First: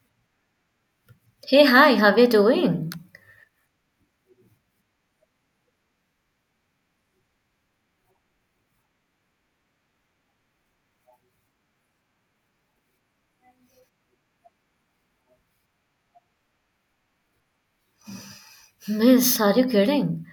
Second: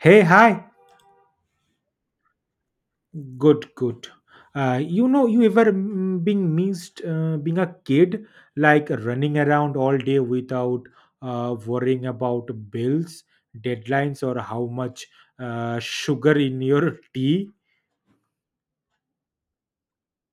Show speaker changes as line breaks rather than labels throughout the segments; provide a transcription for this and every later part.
Hey, hi.
Hey, hi, how are you doing?
Good, good. You ever being missed being a kid, like running around all day without worrying about bills, deadlines, or how much sugar in your tea?
Miss, are you kidding?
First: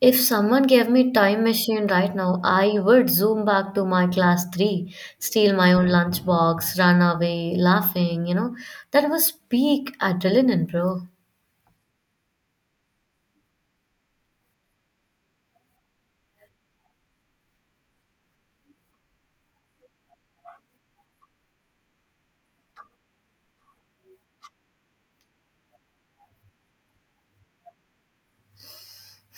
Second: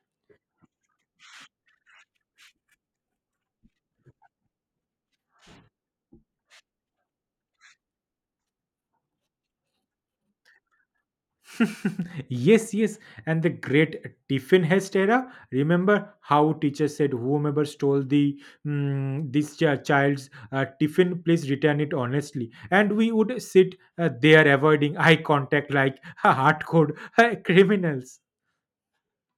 If someone gave me time machine right now, I would zoom back to my class 3, steal my own lunchbox, run away, laughing. That was peak adrenaline, bro.
Yes, yes. And the great Tiffin Hest era. Remember how teacher said, "Whomever stole the child's tiffin, please return it honestly." And we would sit there avoiding eye contact like hardcore criminals.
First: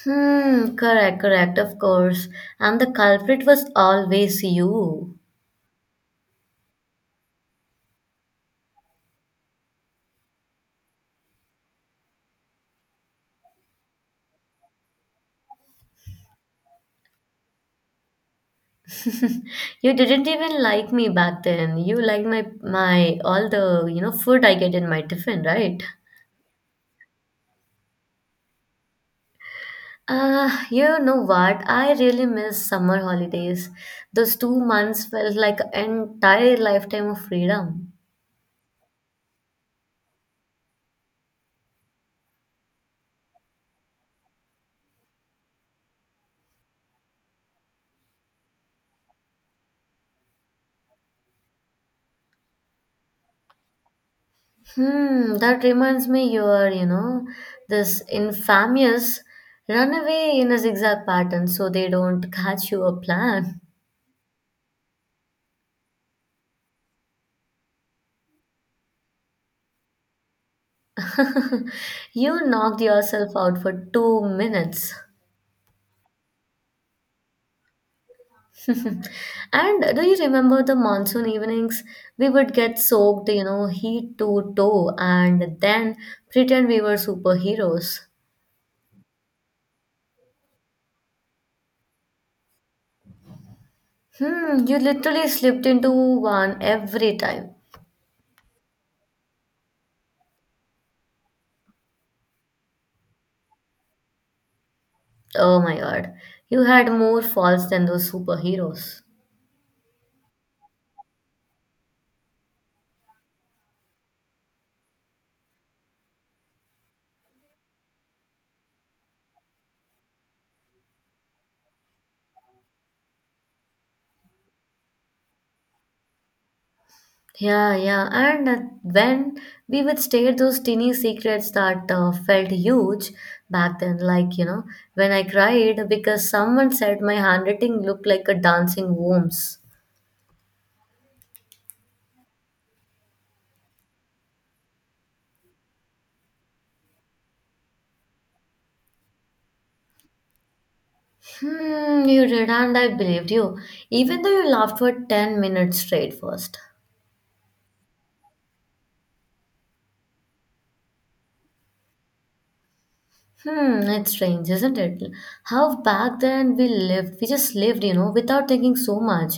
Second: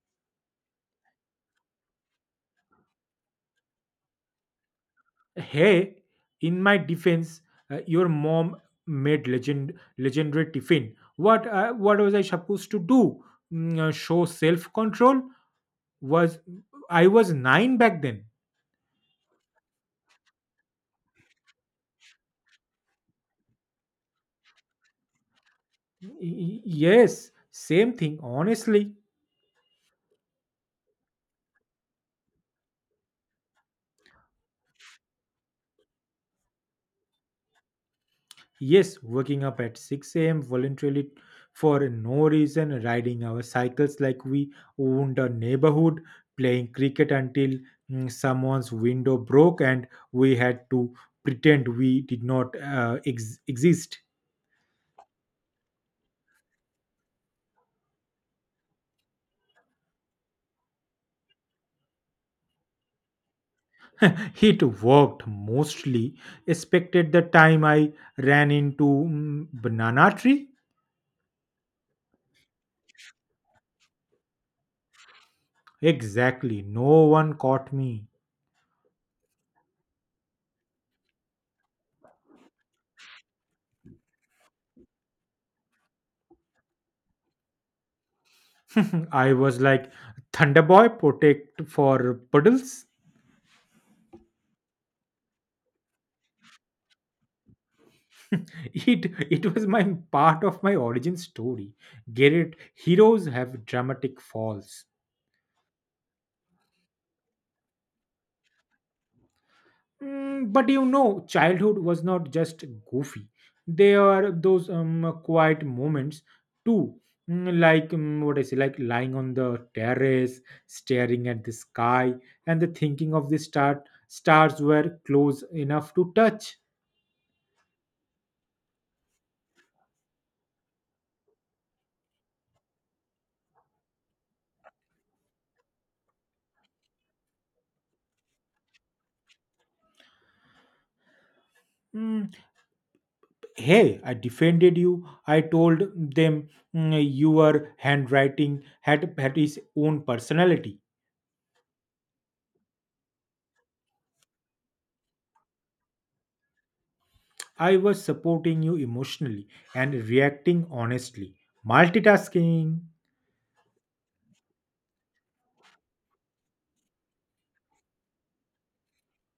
Hmm, correct, correct, of course. And the culprit was always you.
Hey, in my defense, your mom made legendary tiffin. What was I supposed to do? Show self control? Was I was nine back then?
You didn't even like me back then. You liked my all the food I get in my tiffin, right?
Yes, same thing. Honestly,
You know what? I really miss summer holidays. Those 2 months felt like an entire lifetime of freedom.
yes, waking up at 6 a.m. voluntarily for no reason, riding our cycles like we owned a neighborhood, playing cricket until someone's window broke and we had to pretend we did not exist.
Hmm, that reminds me you are this infamous runaway in a zigzag pattern so they don't catch you a plan.
It worked mostly, expected the time I ran into banana tree.
You knocked yourself out for 2 minutes.
Exactly, no one caught me.
And do you remember the monsoon evenings? We would get soaked, head to toe and then pretend we were superheroes.
I was like, Thunderboy, protect for puddles.
Hmm, you literally slipped into one every time.
It it was my part of my origin story. Get it? Heroes have dramatic falls.
Oh my god. You had more faults than those superheroes.
But you know, childhood was not just goofy. There are those quiet moments too. Like, like lying on the terrace, staring at the sky, and the thinking of the stars were close enough to touch.
Yeah, yeah. And when we would stare those teeny secrets that felt huge back then, like, when I cried because someone said my handwriting looked like a dancing worms.
Mm, Hey, I defended you. I told them, your handwriting had its own personality."
Hmm, you did, and I believed you, even though you laughed for 10 minutes straight first.
I was supporting you emotionally and reacting honestly. Multitasking,
Hmm, it's strange, isn't it? How back then we just lived, without thinking so much.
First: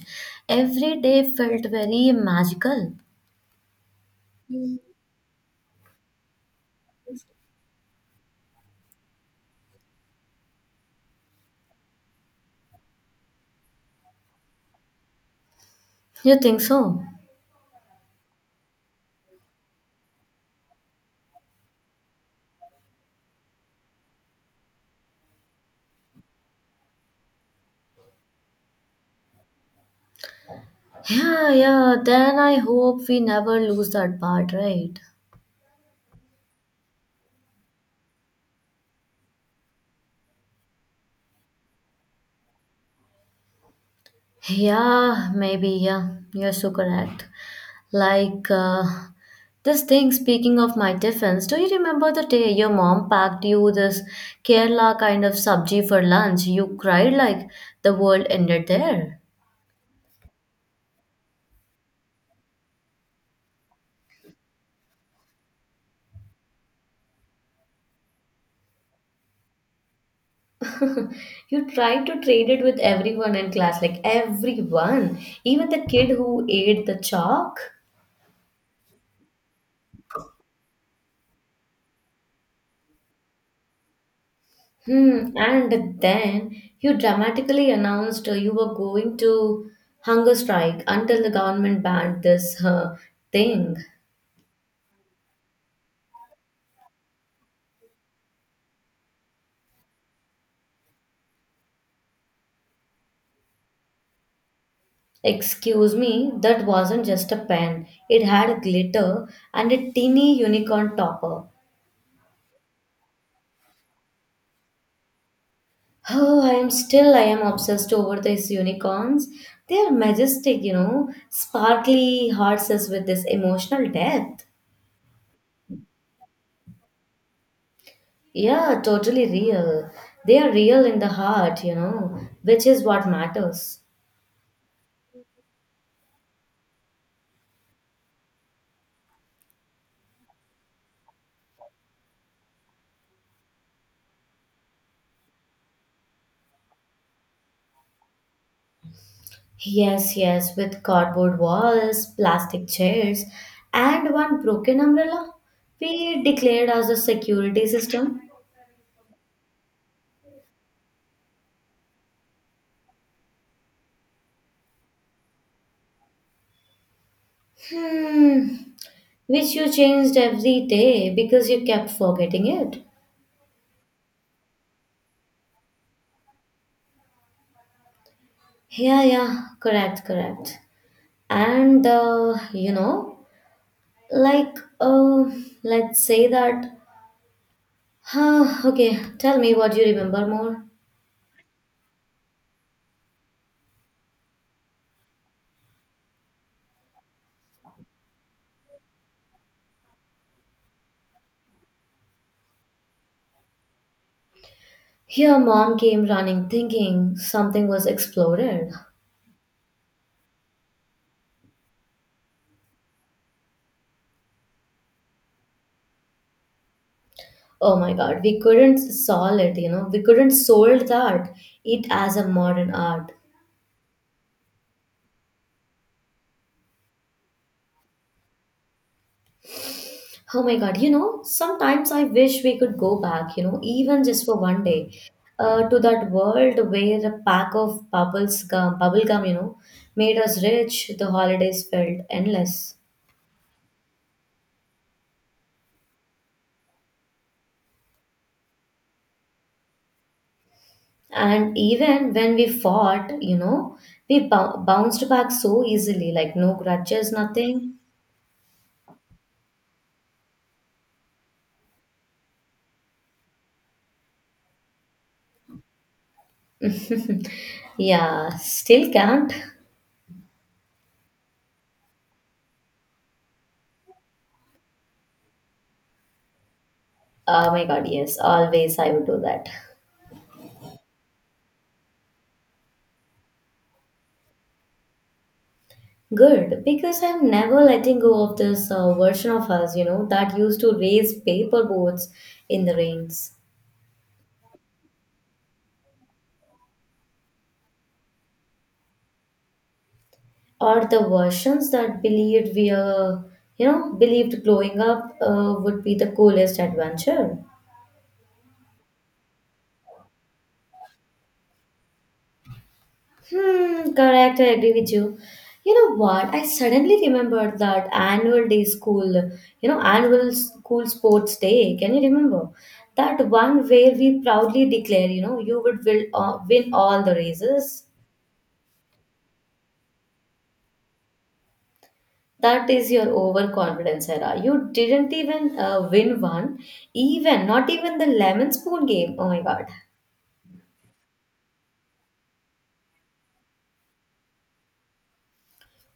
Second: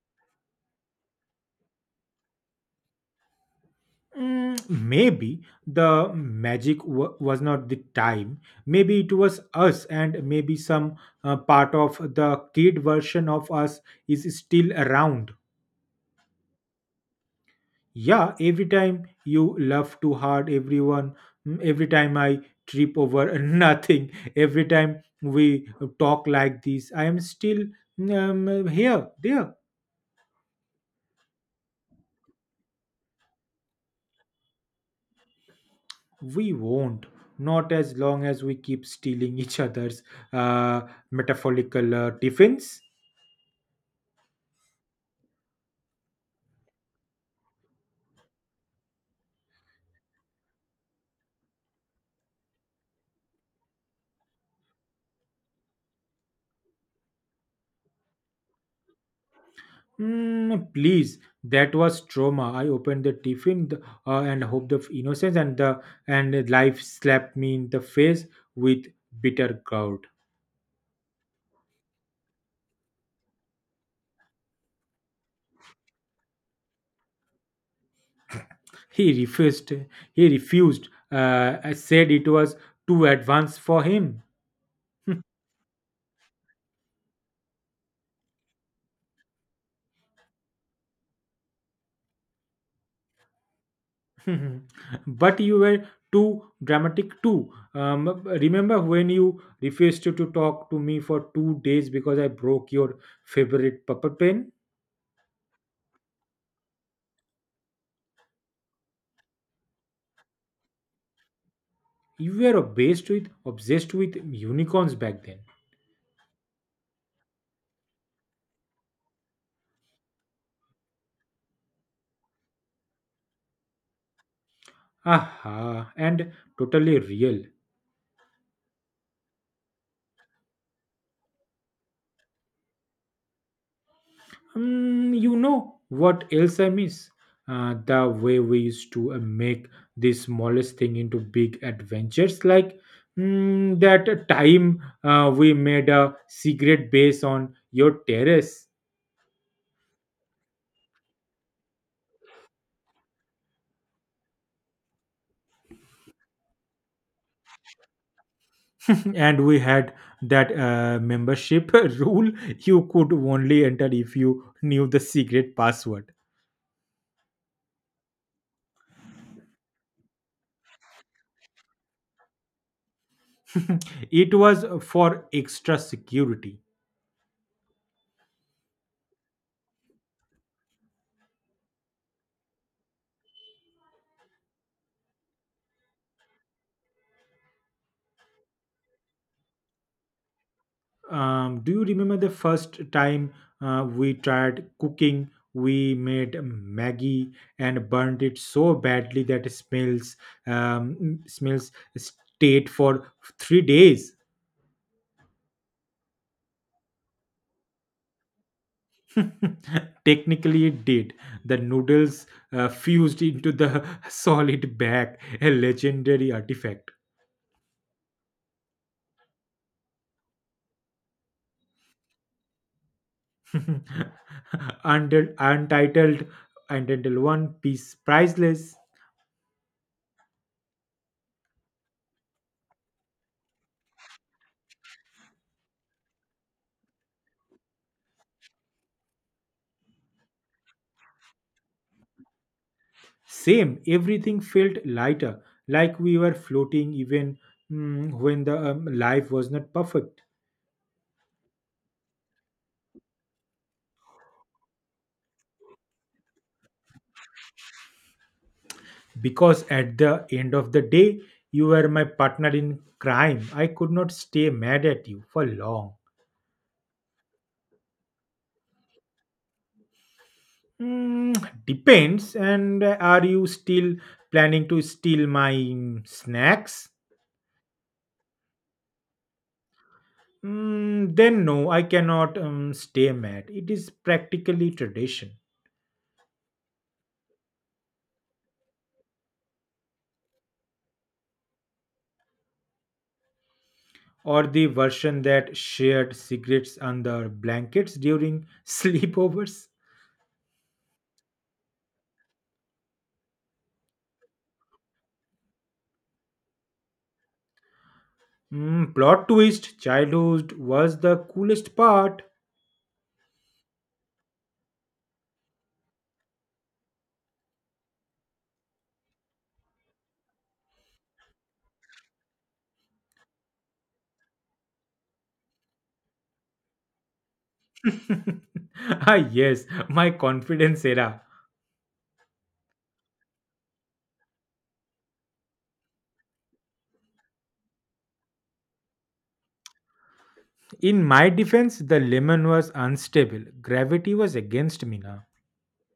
Every day felt very magical.
maybe the was not the time. Maybe it was us, and maybe some part of the kid version of us is still around.
You think so?
Yeah, every time you laugh too hard, everyone, every time I trip over nothing, every time we talk like this, I am still, here, there.
Yeah, yeah, then I hope we never lose that part, right?
We won't. Not as long as we keep stealing each other's uh, metaphorical tiffins.
Yeah, maybe, yeah, you're so correct. Like, this thing, speaking of my defense, do you remember the day your mom packed you this Kerala kind of sabji for lunch? You cried like the world ended there.
Please, that was trauma. I opened the tiffin and hoped of innocence, and life slapped me in the face with bitter gourd.
You tried to trade it with everyone in class, like everyone, even the kid who ate the chalk.
He refused. He refused. Said it was too advanced for him.
Hmm, and then you dramatically announced you were going to hunger strike until the government banned this thing.
But you were too dramatic too. Remember when you refused to talk to me for 2 days because I broke your favorite puppet pen?
Excuse me, that wasn't just a pen. It had glitter and a teeny unicorn topper.
You were obsessed with unicorns back then.
Oh, I am obsessed over these unicorns. They are majestic, sparkly horses with this emotional depth.
Aha, and totally real.
Yeah, totally real. They are real in the heart, which is what matters.
You know what else I miss? The way we used to make the smallest thing into big adventures, like that time we made a secret base on your terrace,
Yes, yes, with cardboard walls, plastic chairs, and one broken umbrella, we declared as a security system.
and we had that membership rule: you could only enter if you knew the secret password.
Hmm, which you changed every day because you kept forgetting it.
It was for extra security.
Yeah, yeah, correct, correct. And like, let's say that. Huh, okay, tell me what you remember more.
Do you remember the first time we tried cooking? We made Maggie and burned it so badly that it smells smells stayed for 3 days.
Here, mom came running, thinking something was exploded.
Technically, it did. The noodles fused into the solid bag, a legendary artifact.
Oh my God, we couldn't solve it. You know, we couldn't solve that. It as a modern art.
Under, untitled, untitled one piece, priceless.
Oh my God, sometimes I wish we could go back, even just for one day, to that world where a pack of bubble gum, made us rich, the holidays felt endless.
Same, everything felt lighter, like we were floating even when the life was not perfect.
And even when we fought, we bounced back so easily, like no grudges, nothing.
Because at the end of the day, you were my partner in crime. I could not stay mad at you for long.
Yeah, still can't.
Depends. And are you still planning to steal my snacks?
Oh my God, yes, always I would do that.
Then no, I cannot stay mad. It is practically tradition.
Good, because I'm never letting go of this version of us that used to raise paper boats in the rains.
Or the version that shared secrets under blankets during sleepovers.
Or the versions that believed we are, you know, believed growing up would be the coolest adventure.
Plot twist, childhood was the coolest part.
Hmm, correct, I agree with you. You know what? I suddenly remembered that annual school sports day. Can you remember? That one where we proudly declare, you win all the races.
Ah, yes, my confidence era.
That is your overconfidence era. You didn't even win one, even not even the lemon spoon game. Oh my god.
In my defense, the lemon was unstable. Gravity was against me now.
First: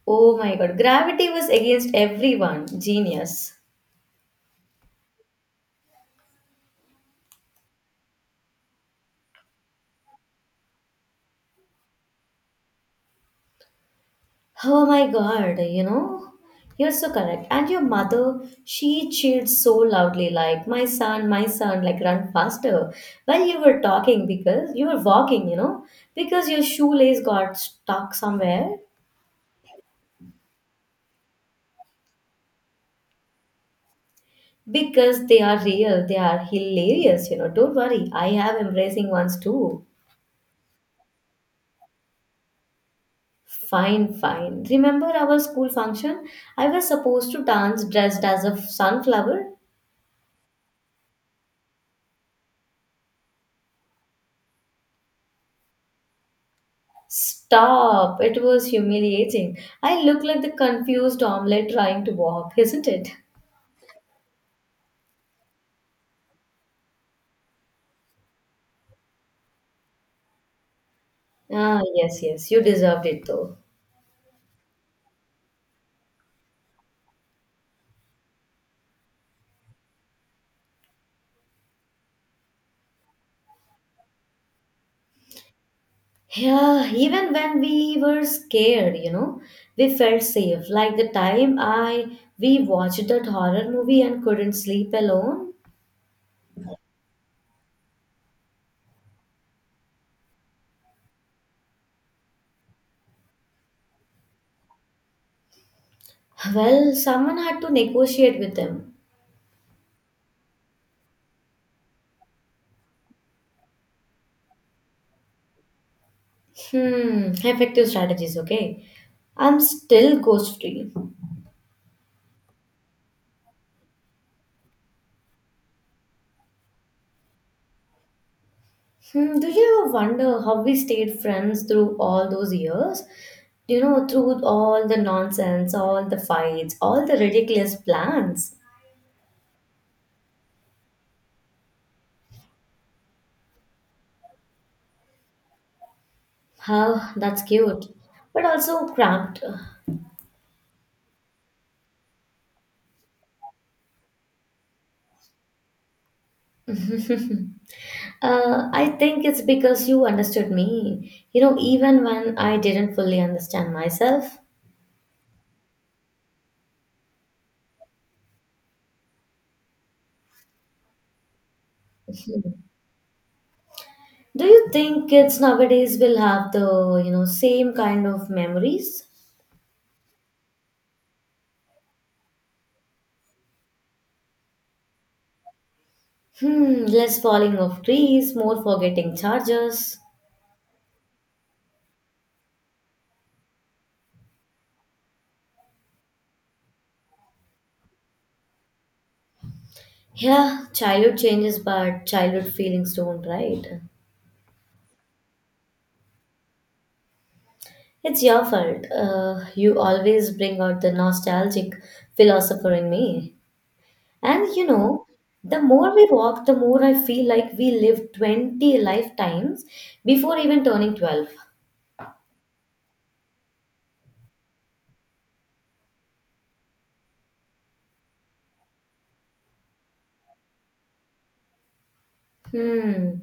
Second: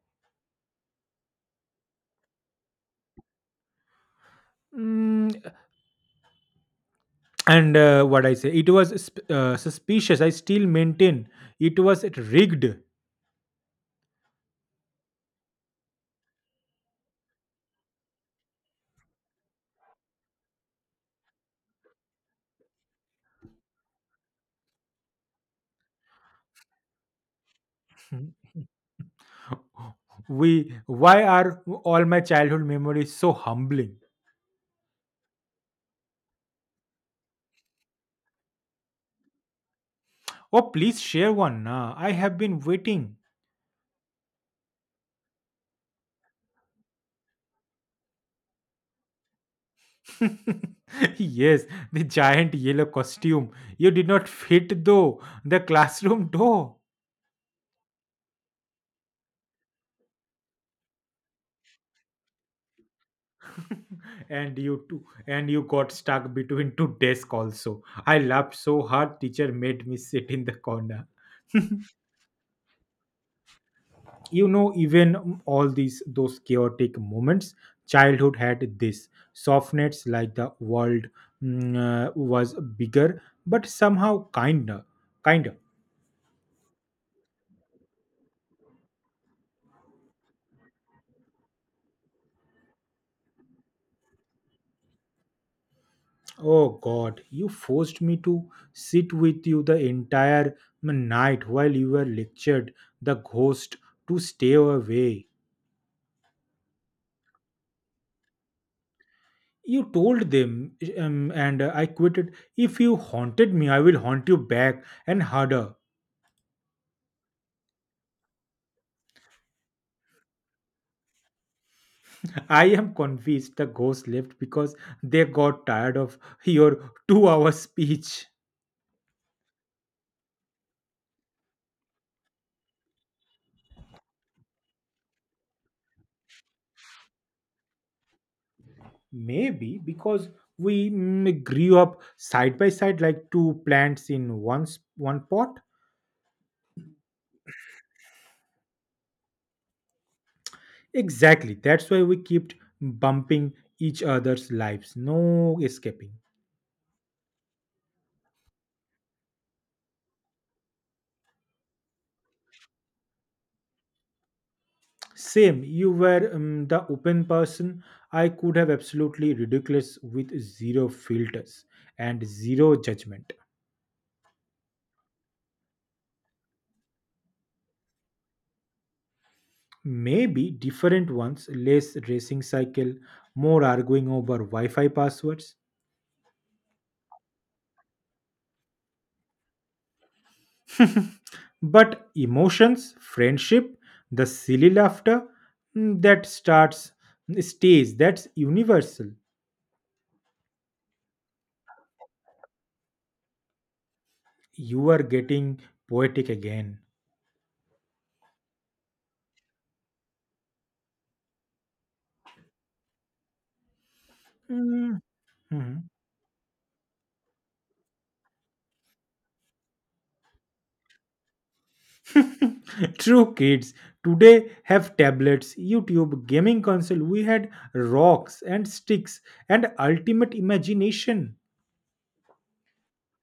Oh my god. Gravity was against everyone. Genius.
Mm, and what I say, it was suspicious. I still maintain it was rigged.
Oh my god, you know? You're so correct. And your mother, she cheered so loudly, like, my son, like, run faster. While you were walking, because your shoelace got stuck somewhere.
Why are all my childhood memories so humbling?
Because they are real, they are hilarious. Don't worry, I have embracing ones too.
Oh, please share one. I have been waiting.
Fine, fine. Remember our school function? I was supposed to dance dressed as a sunflower.
Yes, the giant yellow costume. You did not fit though the classroom door.
Stop, it was humiliating. I looked like the confused omelette trying to walk, isn't it?
And you too, and you got stuck between two desks also. I laughed so hard teacher made me sit in the corner.
Ah, yes, yes, you deserved it though.
You know, even all these those chaotic moments, childhood had this softness, like the world was bigger, but somehow kinder. Kinder.
Yeah, even when we were scared, we felt safe. Like the time I we watched that horror movie and couldn't sleep alone.
Oh God, you forced me to sit with you the entire night while you were lectured the ghost to stay away.
Well, someone had to negotiate with them.
You told them, and I quitted. If you haunted me, I will haunt you back and harder.
Hmm, effective strategies, okay. I'm still ghost free.
I am convinced the ghost left because they got tired of your 2 hour speech.
Hmm, do you ever wonder how we stayed friends through all those years? You know, through all the nonsense, all the fights, all the ridiculous plans.
Maybe because we grew up side by side like two plants in one pot.
Huh, that's cute, but also cramped.
Exactly. That's why we kept bumping each other's lives. No escaping.
I think it's because you understood me, even when I didn't fully understand myself.
Same. You were, the open person. I could have absolutely ridiculous with zero filters and zero judgment.
Do you think kids nowadays will have the same kind of memories?
Maybe different ones, less racing cycle, more arguing over Wi Fi passwords.
Hmm, less falling of trees, more forgetting charges.
But emotions, friendship, the silly laughter mm, that starts, stays, that's universal.
Yeah, childhood changes, but childhood feelings don't, right?
You are getting poetic again.
It's your fault. You always bring out the nostalgic philosopher in me. And
Mm,
the
mhm.
more we walk, the more I feel like we lived 20 lifetimes before even turning 12.
True, kids today have tablets, YouTube, gaming console. We had rocks and sticks and ultimate imagination.
Hmm.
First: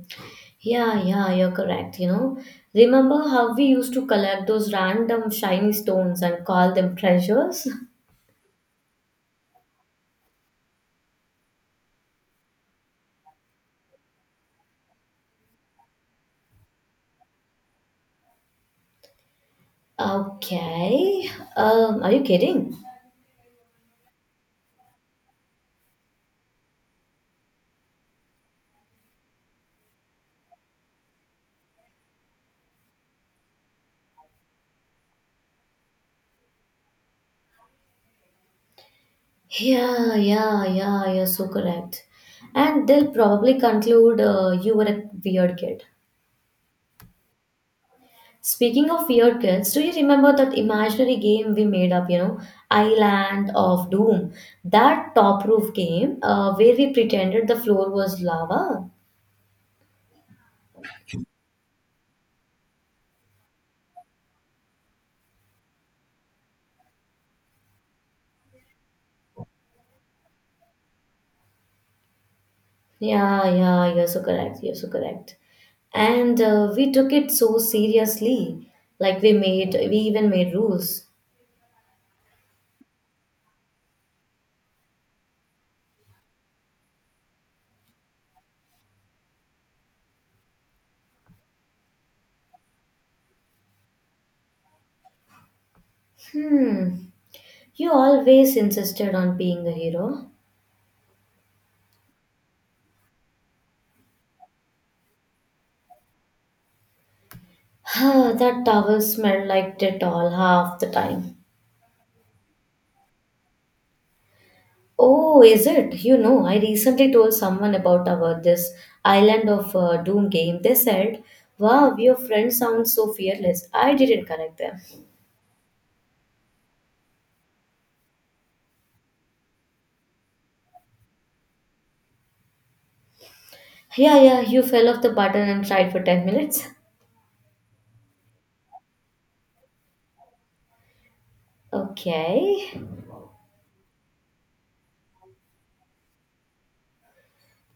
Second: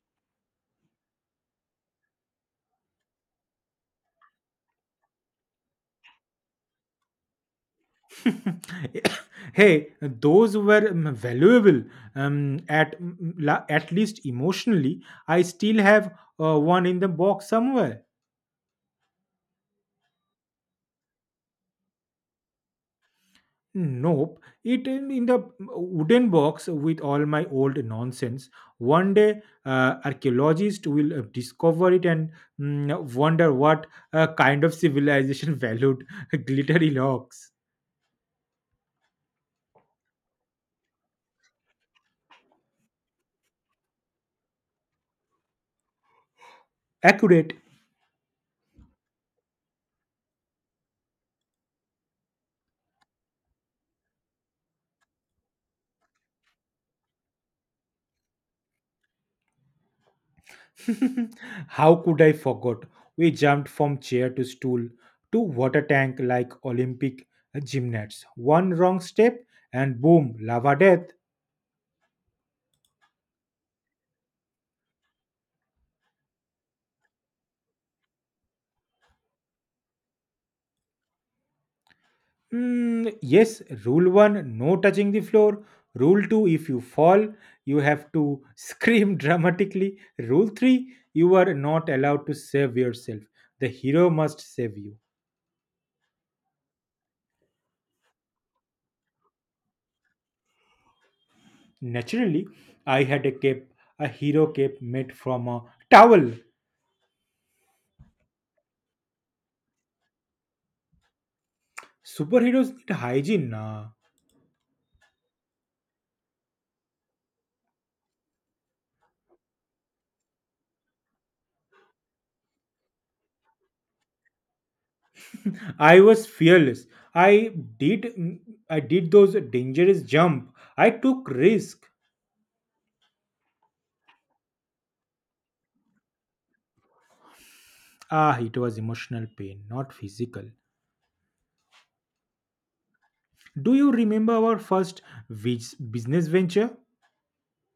Yeah, yeah, you're correct. You know, remember how we used to collect those random shiny stones and call them treasures?
Hey, those were, valuable, at least emotionally. I still have one in the box somewhere.
Okay. Are you kidding?
Nope. It in the wooden box with all my old nonsense. One day, archaeologists will discover it and wonder what kind of civilization valued glittery locks.
Yeah, yeah, yeah, you're so correct. And they'll probably conclude you were a weird kid.
Accurate.
Speaking of weird kids, do you remember that imaginary game we made up, Island of Doom? That top roof game where we pretended the floor was lava?
How could I forget? We jumped from chair to stool to water tank like Olympic gymnasts. One wrong step and boom, lava death.
Yeah, yeah, you're so correct. You're so correct. And we took it so seriously. Like we even made rules.
Yes, rule one, no touching the floor. Rule two, if you fall, you have to scream dramatically. Rule three, you are not allowed to save yourself. The hero must save you.
Hmm. You always insisted on being a hero.
Naturally, I had a cape, a hero cape made from a towel.
Ah, that towel smelled like Dettol half the time.
Superheroes need hygiene. Nah.
Oh, is it? You know, I recently told someone about our this Island of Doom game. They said, "Wow, your friend sounds so fearless." I didn't correct them.
I was fearless. I did mm, I did those dangerous jump. I took risk.
Yeah, yeah, you fell off the button and tried for 10 minutes.
Ah, it was emotional pain, not physical.
Okay.
Do you remember our first business venture?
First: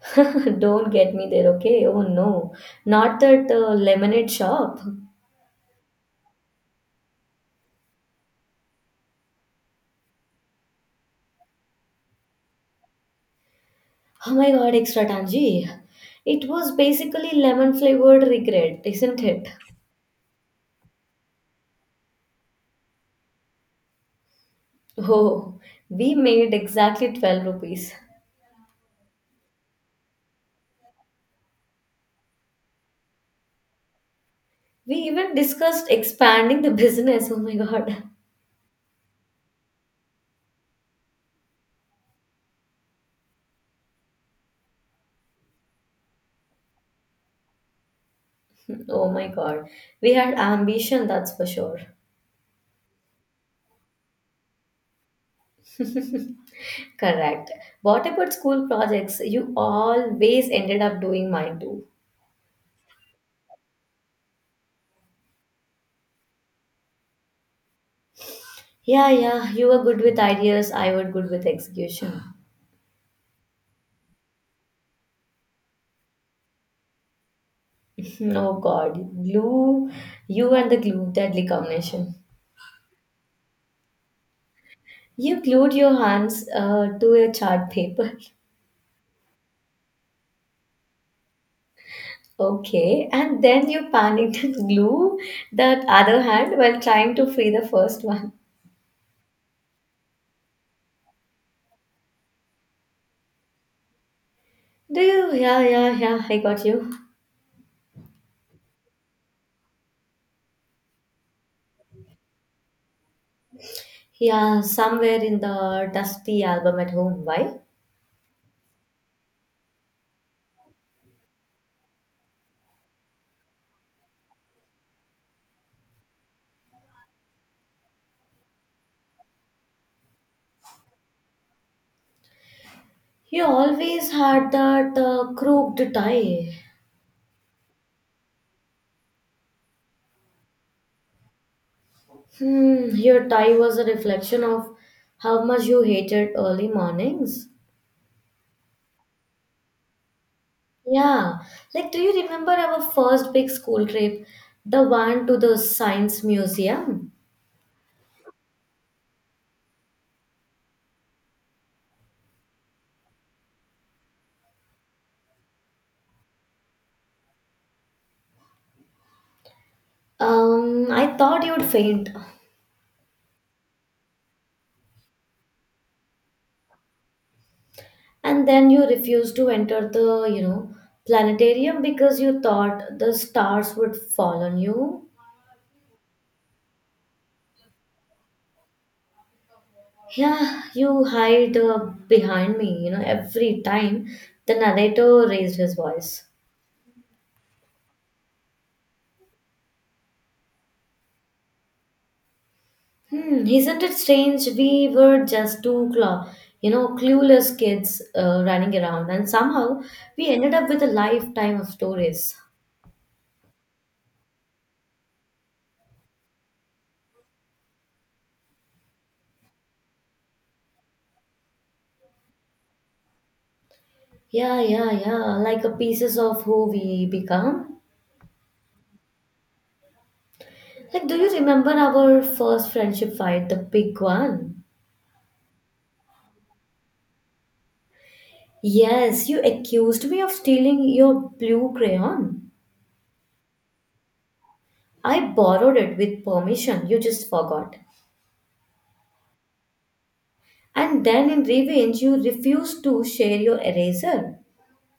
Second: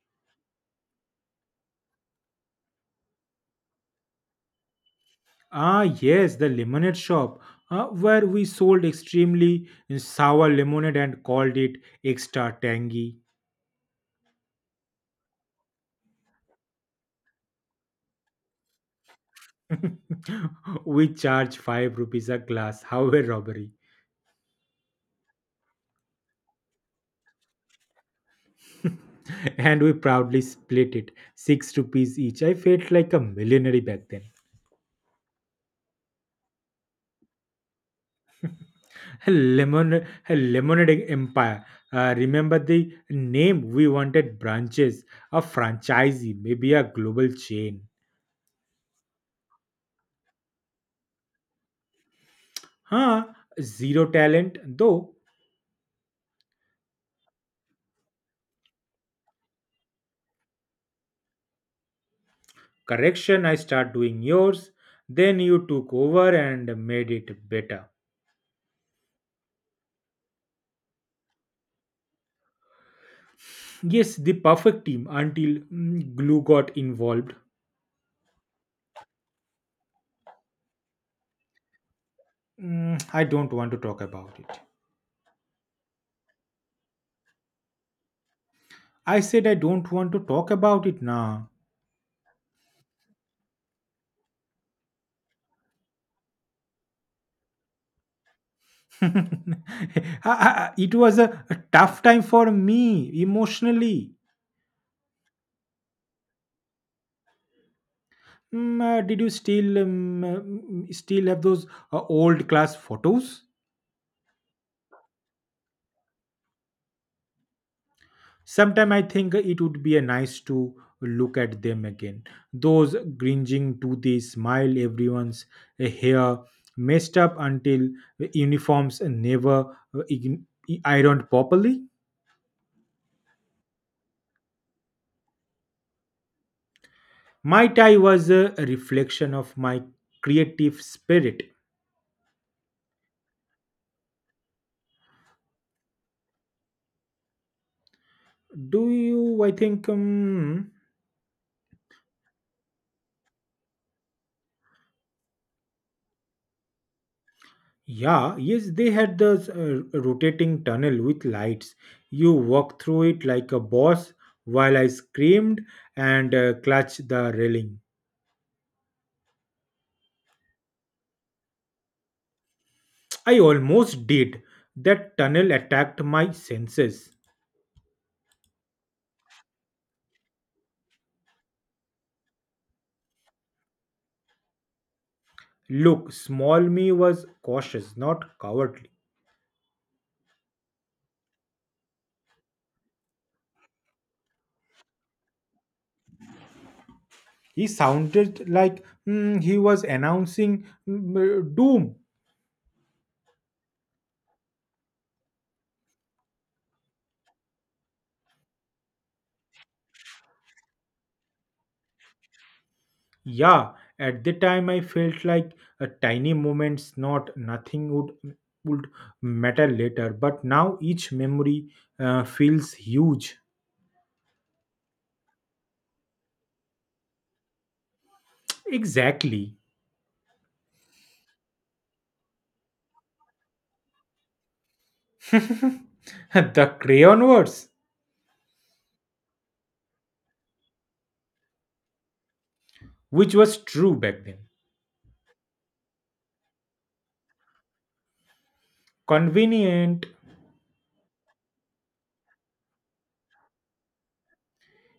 Don't get me there, okay? Oh no. Not that lemonade shop.
Ah, yes, the lemonade shop, where we sold extremely sour lemonade and called it extra tangy.
Oh my god, extra tangy. It was basically lemon flavored regret, isn't it?
We charged 5 rupees a glass, how a robbery.
Oh, we made exactly 12 rupees.
And we proudly split it, 6 rupees each. I felt like a millionaire back then.
We even discussed expanding the business. Oh my god.
A lemonade empire. Remember the name we wanted? Branches, a franchisee, maybe a global chain.
Oh my god. We had ambition, that's for sure.
Huh? Zero talent, though.
Correct. What about school projects? You always ended up doing mine too.
Correction, I start doing yours. Then you took over and made it better.
Yeah, yeah, you were good with ideas, I was good with execution.
Yes, the perfect team until glue got involved.
Oh God, glue, you and the glue, deadly combination.
I don't want to talk about it.
You glued your hands to a chart paper.
I said I don't want to talk about it now.
Okay, and then you panicked and glue that other hand while trying to free the first one.
It was a tough time for me emotionally.
Do you? Yeah, yeah, yeah, I got you.
Did you still still have those old class photos?
Yeah, somewhere in the dusty album at home. Why?
Sometime I think it would be a nice to look at them again. Those gringing to the smile, everyone's hair messed up until uniforms never uh, ign- ironed properly.
You always had that crooked tie.
My tie was a reflection of my creative spirit.
Hmm, your tie was a reflection of how much you hated early mornings.
Do you, I think,
Yeah, like do you remember our first big school trip, the one to the science museum?
Yeah, yes, they had the rotating tunnel with lights. You walked through it like a boss while I screamed and clutched the railing.
I thought you'd faint,
I almost did. That tunnel attacked my senses.
and then you refused to enter the planetarium because you thought the stars would fall on you.
Look, small me was cautious, not cowardly.
Yeah, you hide behind me, every time the narrator raised his voice.
He sounded like he was announcing doom.
Hmm, isn't it strange? We were just two clueless kids running around, and somehow we ended up with a lifetime of stories.
Yeah, at the time I felt like a tiny moments, nothing would matter later. But now each memory feels huge.
Yeah, yeah, yeah, like a pieces of who we become.
Exactly.
Like, do you remember our first friendship fight, the big one?
The crayon words,
Yes, you accused me of stealing your blue crayon.
which was true back then.
I borrowed it with permission, you just forgot.
Convenient.
And then in revenge, you refused to share your eraser.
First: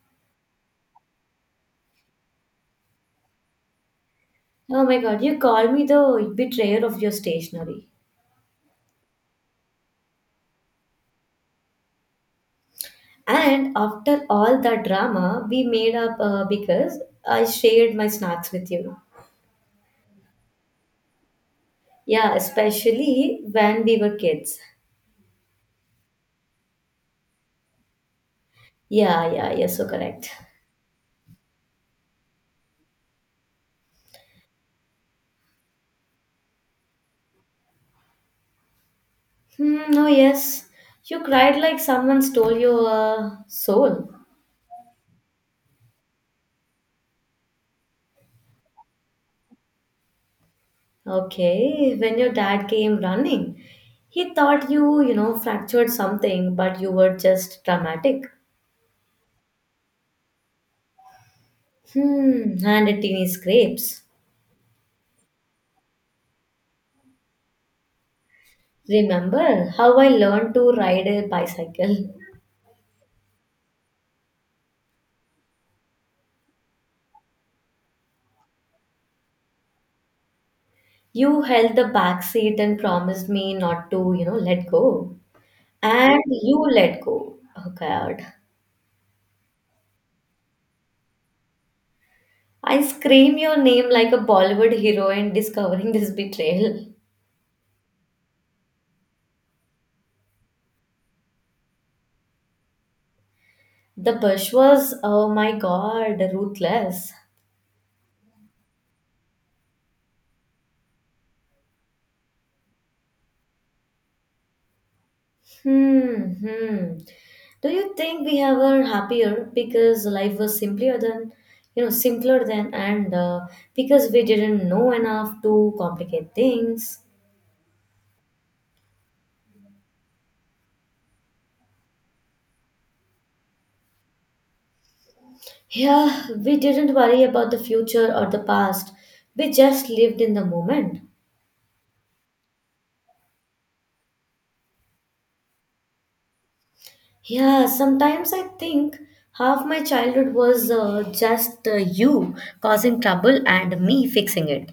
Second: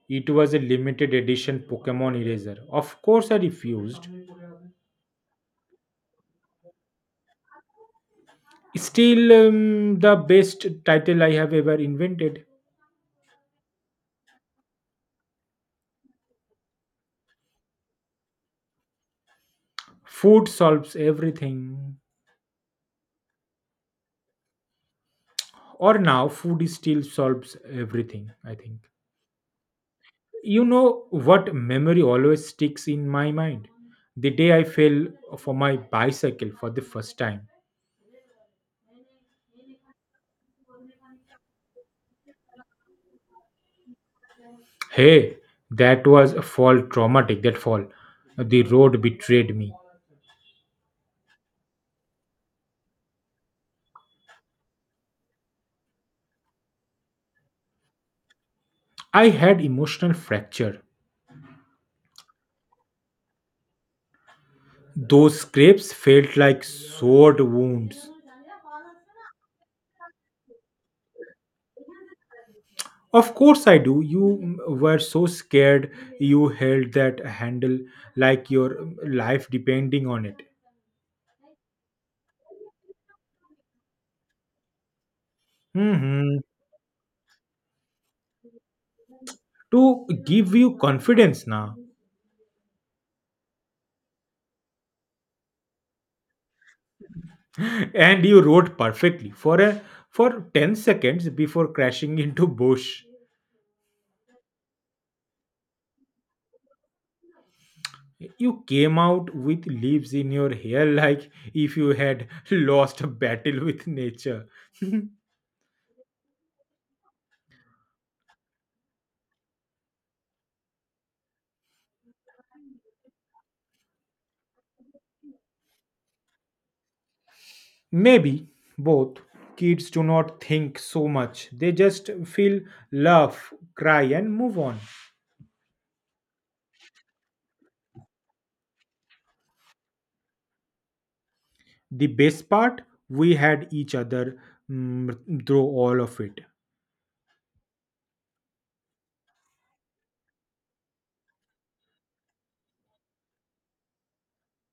It was a limited edition Pokemon eraser. Of course, I refused.
Oh my god, you call me the betrayer of your stationery.
Still, the best title I have ever invented.
And after all that drama, we made up because I shared my snacks with you.
Food solves everything.
Yeah, especially when we were kids.
Or now food still solves everything, I think.
Yeah, yeah, you're so correct.
You know what memory always sticks in my mind? The day I fell for my bicycle for the first time.
Hmm, oh, yes. You cried like someone stole your soul.
Hey, that was a fall traumatic, that fall. The road betrayed me.
Okay, when your dad came running, he thought you, fractured something, but you were just dramatic.
I had emotional fracture.
Hmm, and a teeny scrapes.
Those scrapes felt like sword wounds.
Remember how I learned to ride a bicycle?
Of course, I do. You were so scared you held that handle like your life depending on it.
You held the back seat and promised me not to, let go. And
Hmm.
you let go. Oh God.
To give you confidence now.
I scream your name like a Bollywood heroine discovering this betrayal.
And you wrote perfectly for a for 10 seconds before crashing into bush.
The push was, oh my God, ruthless.
You came out with leaves in your hair like if you had lost a battle with nature.
Hmm, hmm. Do you think we have were happier because life was simpler than, and because we didn't know enough to complicate things?
Maybe both. Kids do not think so much, they just feel, laugh, cry, and move on.
Yeah, we didn't worry about the future or the past. We just lived in the moment.
The best part, we had each other through all of it.
Yeah, sometimes I think half my childhood was just you causing trouble and me fixing it.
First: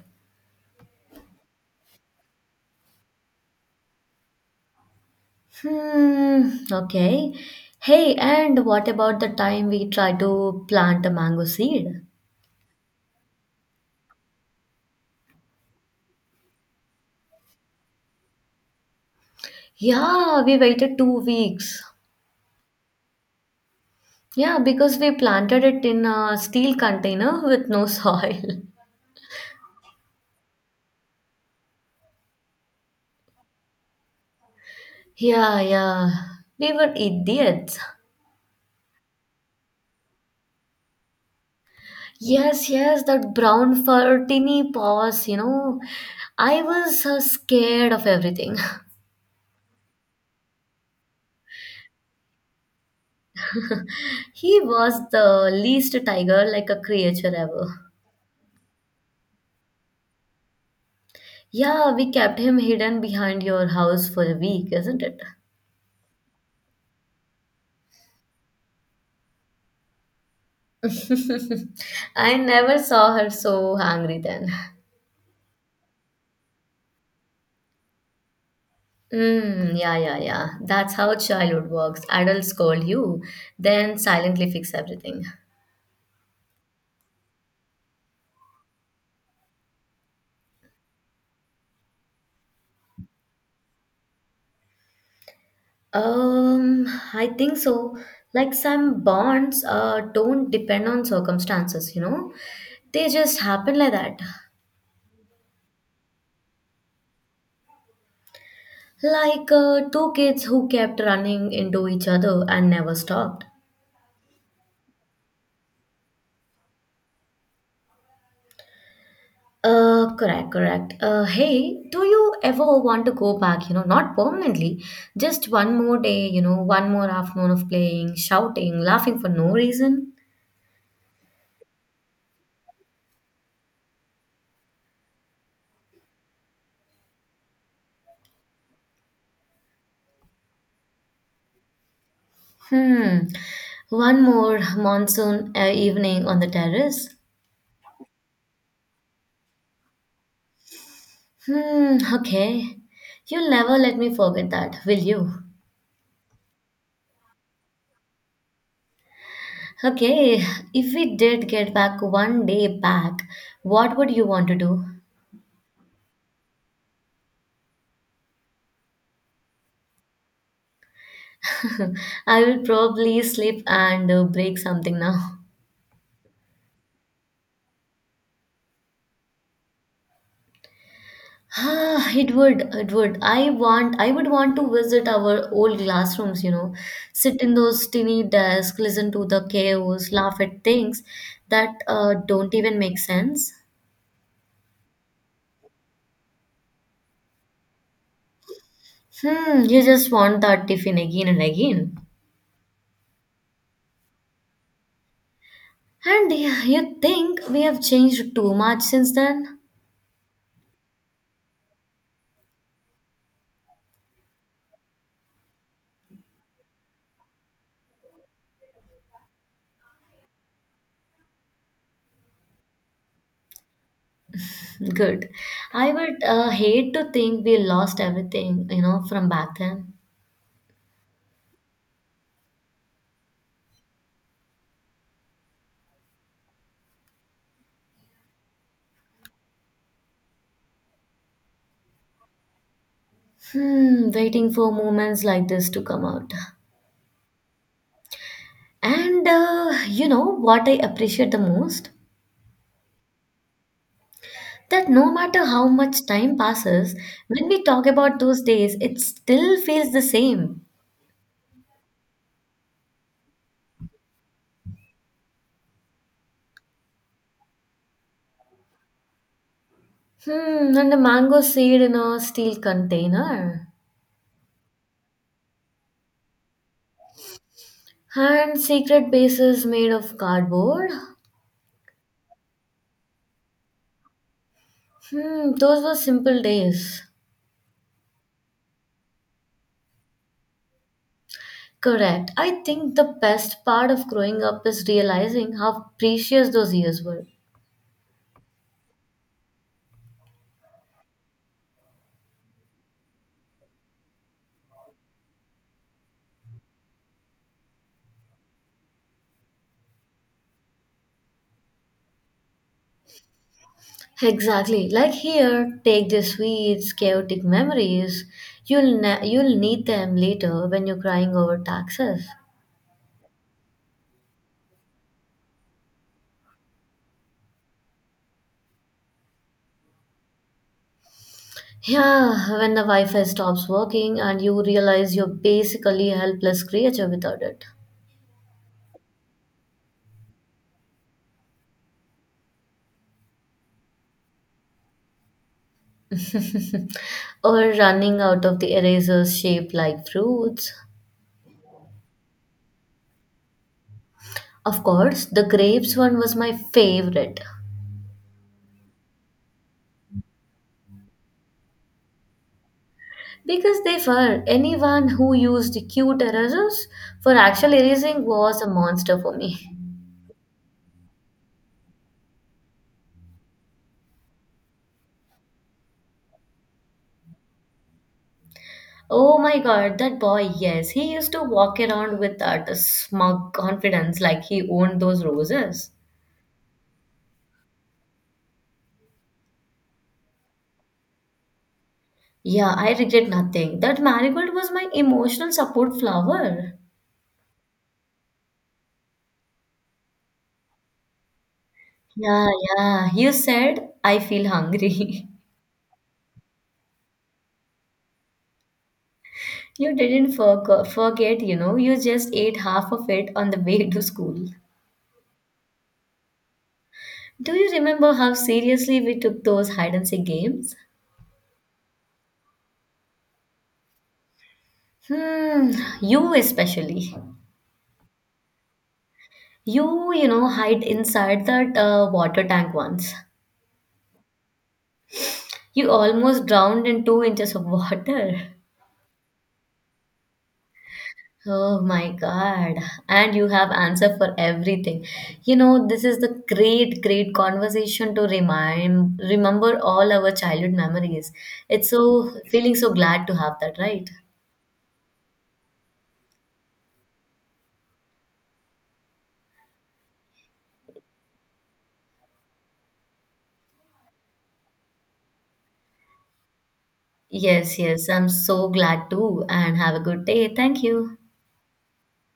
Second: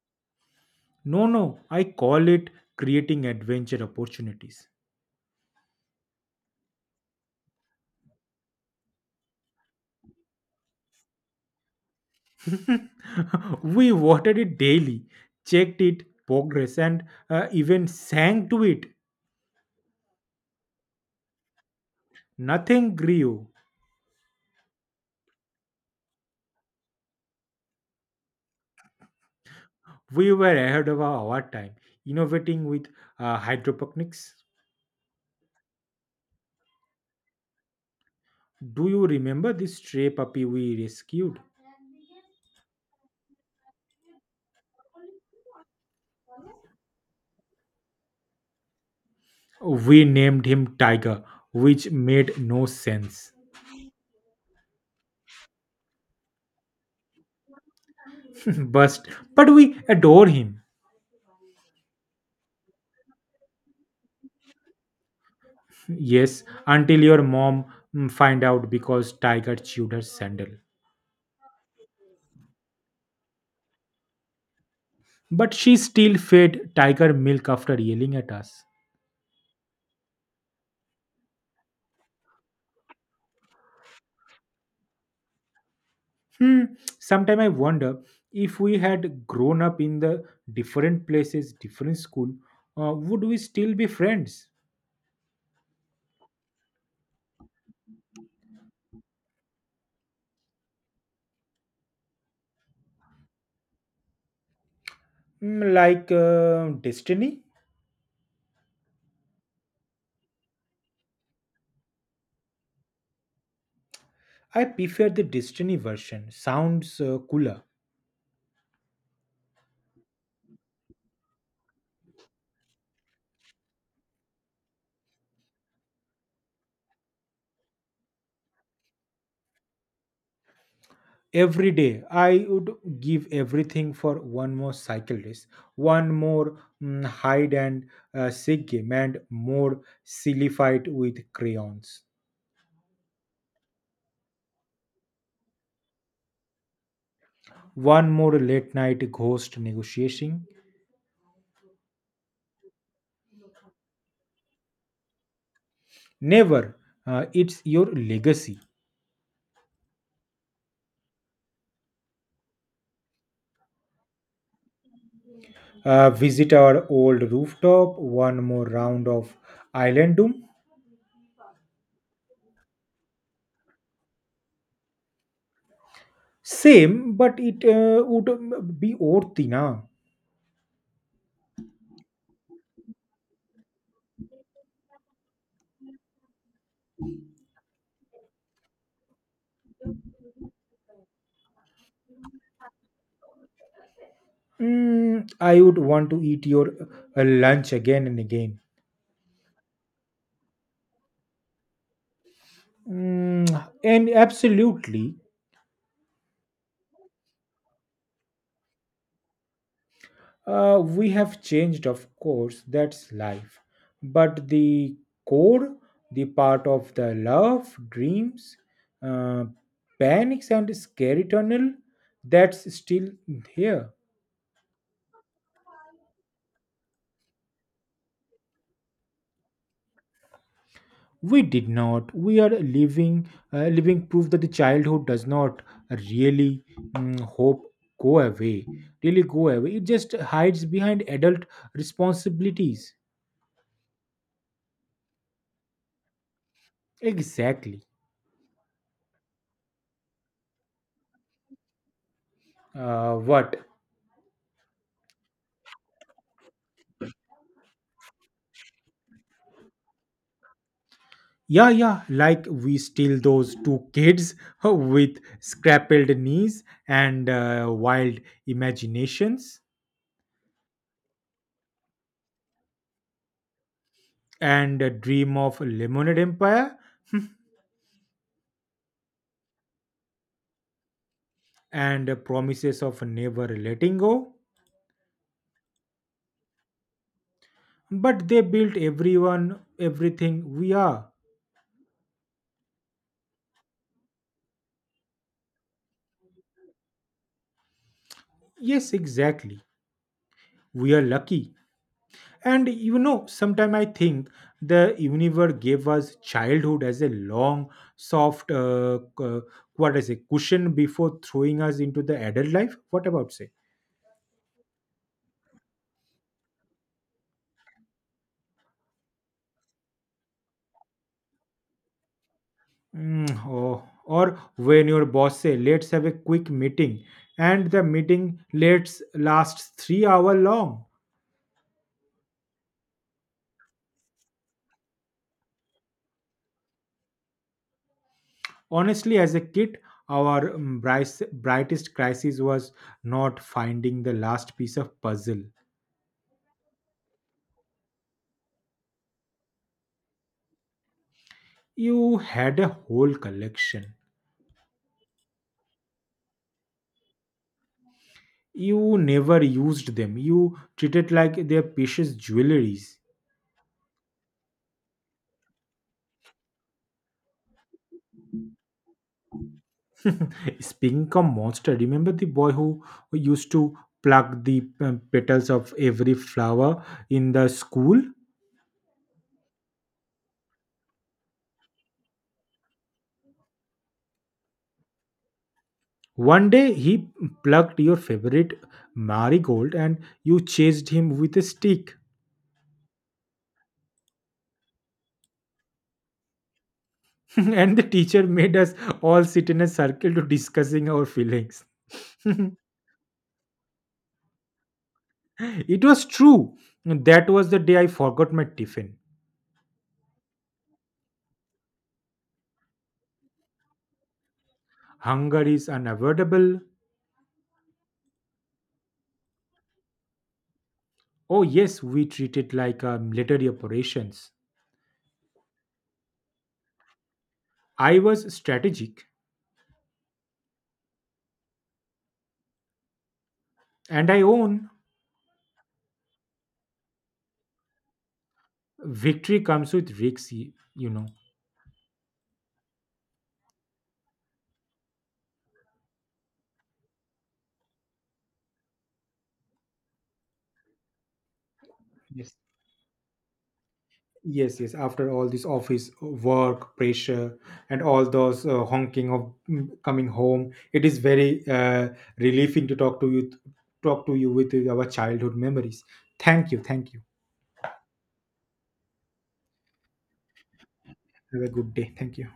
No, no, I call it creating adventure opportunities.
Hmm, okay. Hey, and what about the time we tried to plant a mango seed?
We watered it daily, checked it progress, and even sang to it.
Yeah, we waited 2 weeks.
Nothing grew.
Yeah, because we planted it in a steel container with no soil.
We were ahead of our time, innovating with hydroponics.
Yeah, yeah. We were idiots.
Do you remember this stray puppy we rescued?
Yes, yes, that brown fur, tiny paws. I was scared of everything.
We named him Tiger, which made no sense.
He was the least tiger like a creature ever.
but, but we adore him.
Yeah, we kept him hidden behind your house for a week, isn't it?
Yes, until your mom find out because Tiger chewed her sandal.
I never saw her so angry then.
But she still fed Tiger milk after yelling at us.
Mm, yeah, yeah, yeah. That's how childhood works. Adults scold you, then silently fix everything.
Hmm. Sometime I wonder if we had grown up in the different places, different school, would we still be friends?
Um, I think so. Like some bonds don't depend on circumstances, you know? They just happen like that.
Hmm, like Destiny?
Like two kids who kept running into each other and never stopped.
I prefer the Destiny version. Sounds cooler.
Correct, correct. Hey, do you ever want to go back? Not permanently, just one more day, one more afternoon of playing, shouting, laughing for no reason.
Every day, I would give everything for one more cycle race, one more hide and seek game, and more silly fight with crayons,
Hmm. One more monsoon evening on the terrace.
one more late night ghost negotiation.
Hmm, okay. You'll never let me forget that, will you?
Never. It's your legacy.
Okay, if we did get back one day back, what would you want to do?
Visit our old rooftop, one more round of island doom.
I will probably sleep and break something now.
Same, but it would be worthy na.
Ah, it would, it would. I would want to visit our old classrooms, sit in those tiny desks, listen to the chaos, laugh at things that don't even make sense.
I would want to eat your lunch again and again.
Hmm, you just want that tiffin again and again.
And absolutely.
And yeah, you think we have changed too much since then?
We have changed, of course, that's life. But the core, the part of the love, dreams, uh, panics, and scary tunnel, that's still here.
Good. I would hate to think we lost everything, from back then.
We did not. We are living, living proof that the childhood does not really mm, hope go away, really go away. It just hides behind adult responsibilities.
Hmm, waiting for moments like this to come out.
Exactly.
And you know what I appreciate the most?
What?
That no matter how much time passes, when we talk about those days, it still feels the same.
Yeah, yeah, like we steal those two kids with scrappled knees and wild imaginations
Hmm, and a mango seed in a steel container.
and a dream of lemonade empire
And secret bases made of cardboard.
and promises of never letting go.
Hmm, those were simple days.
But they built everyone, everything we are.
Correct. I think the best part of growing up is realizing how precious those years were.
Yes, exactly. We are lucky. And you know, sometimes I think the universe gave us childhood as a long, soft, cushion before throwing us into the adult life. What about say?
Exactly. Like here, take the sweets, chaotic memories. You'll need them later when you're crying over taxes.
Oh, or when your boss say, "Let's have a quick meeting," and the meeting let's lasts 3 hour long.
Yeah, when the Wi-Fi stops working and you realize you're basically a helpless creature without it.
Honestly, as a kid, our brightest crisis was not finding the last piece of puzzle.
Or running out of the erasers shaped like fruits.
You had a whole collection.
Of course, the grapes one was my favorite.
You never used them. You treated like their precious jewelries.
Because they were, anyone who used the cute erasers for actual erasing was a monster for me.
Speaking of monster, remember the boy who used to pluck the petals of every flower in the school?
Oh my God, that boy, yes. He used to walk around with that smug confidence like he owned those roses.
One day he plucked your favorite marigold and you chased him with a stick.
Yeah, I regret nothing. That marigold was my emotional support flower.
And the teacher made us all sit in a circle to discussing our feelings.
Yeah, yeah. You said, I feel hungry.
It was true. That was the day I forgot my tiffin.
You didn't forget, you just ate half of it on the way to school.
Hunger is unavoidable.
Do you remember how seriously we took those hide and seek games?
Oh, yes, we treat it like a military operations.
Hmm, you especially.
I was strategic,
You hide inside that water tank once.
and I own
You almost drowned in 2 inches of water.
victory comes with risks, you know.
Oh my God. And you have answer for everything. This is the great, great conversation to remember all our childhood memories. It's
Yes,
so feeling so glad to have that, right?
yes, yes. After all this office work pressure and all those honking of coming home, it is very relieving to talk to you, with our childhood memories. Thank you, thank you.
Yes, yes. I'm so glad too. And have a good day. Thank you.
Have a good day. Thank you.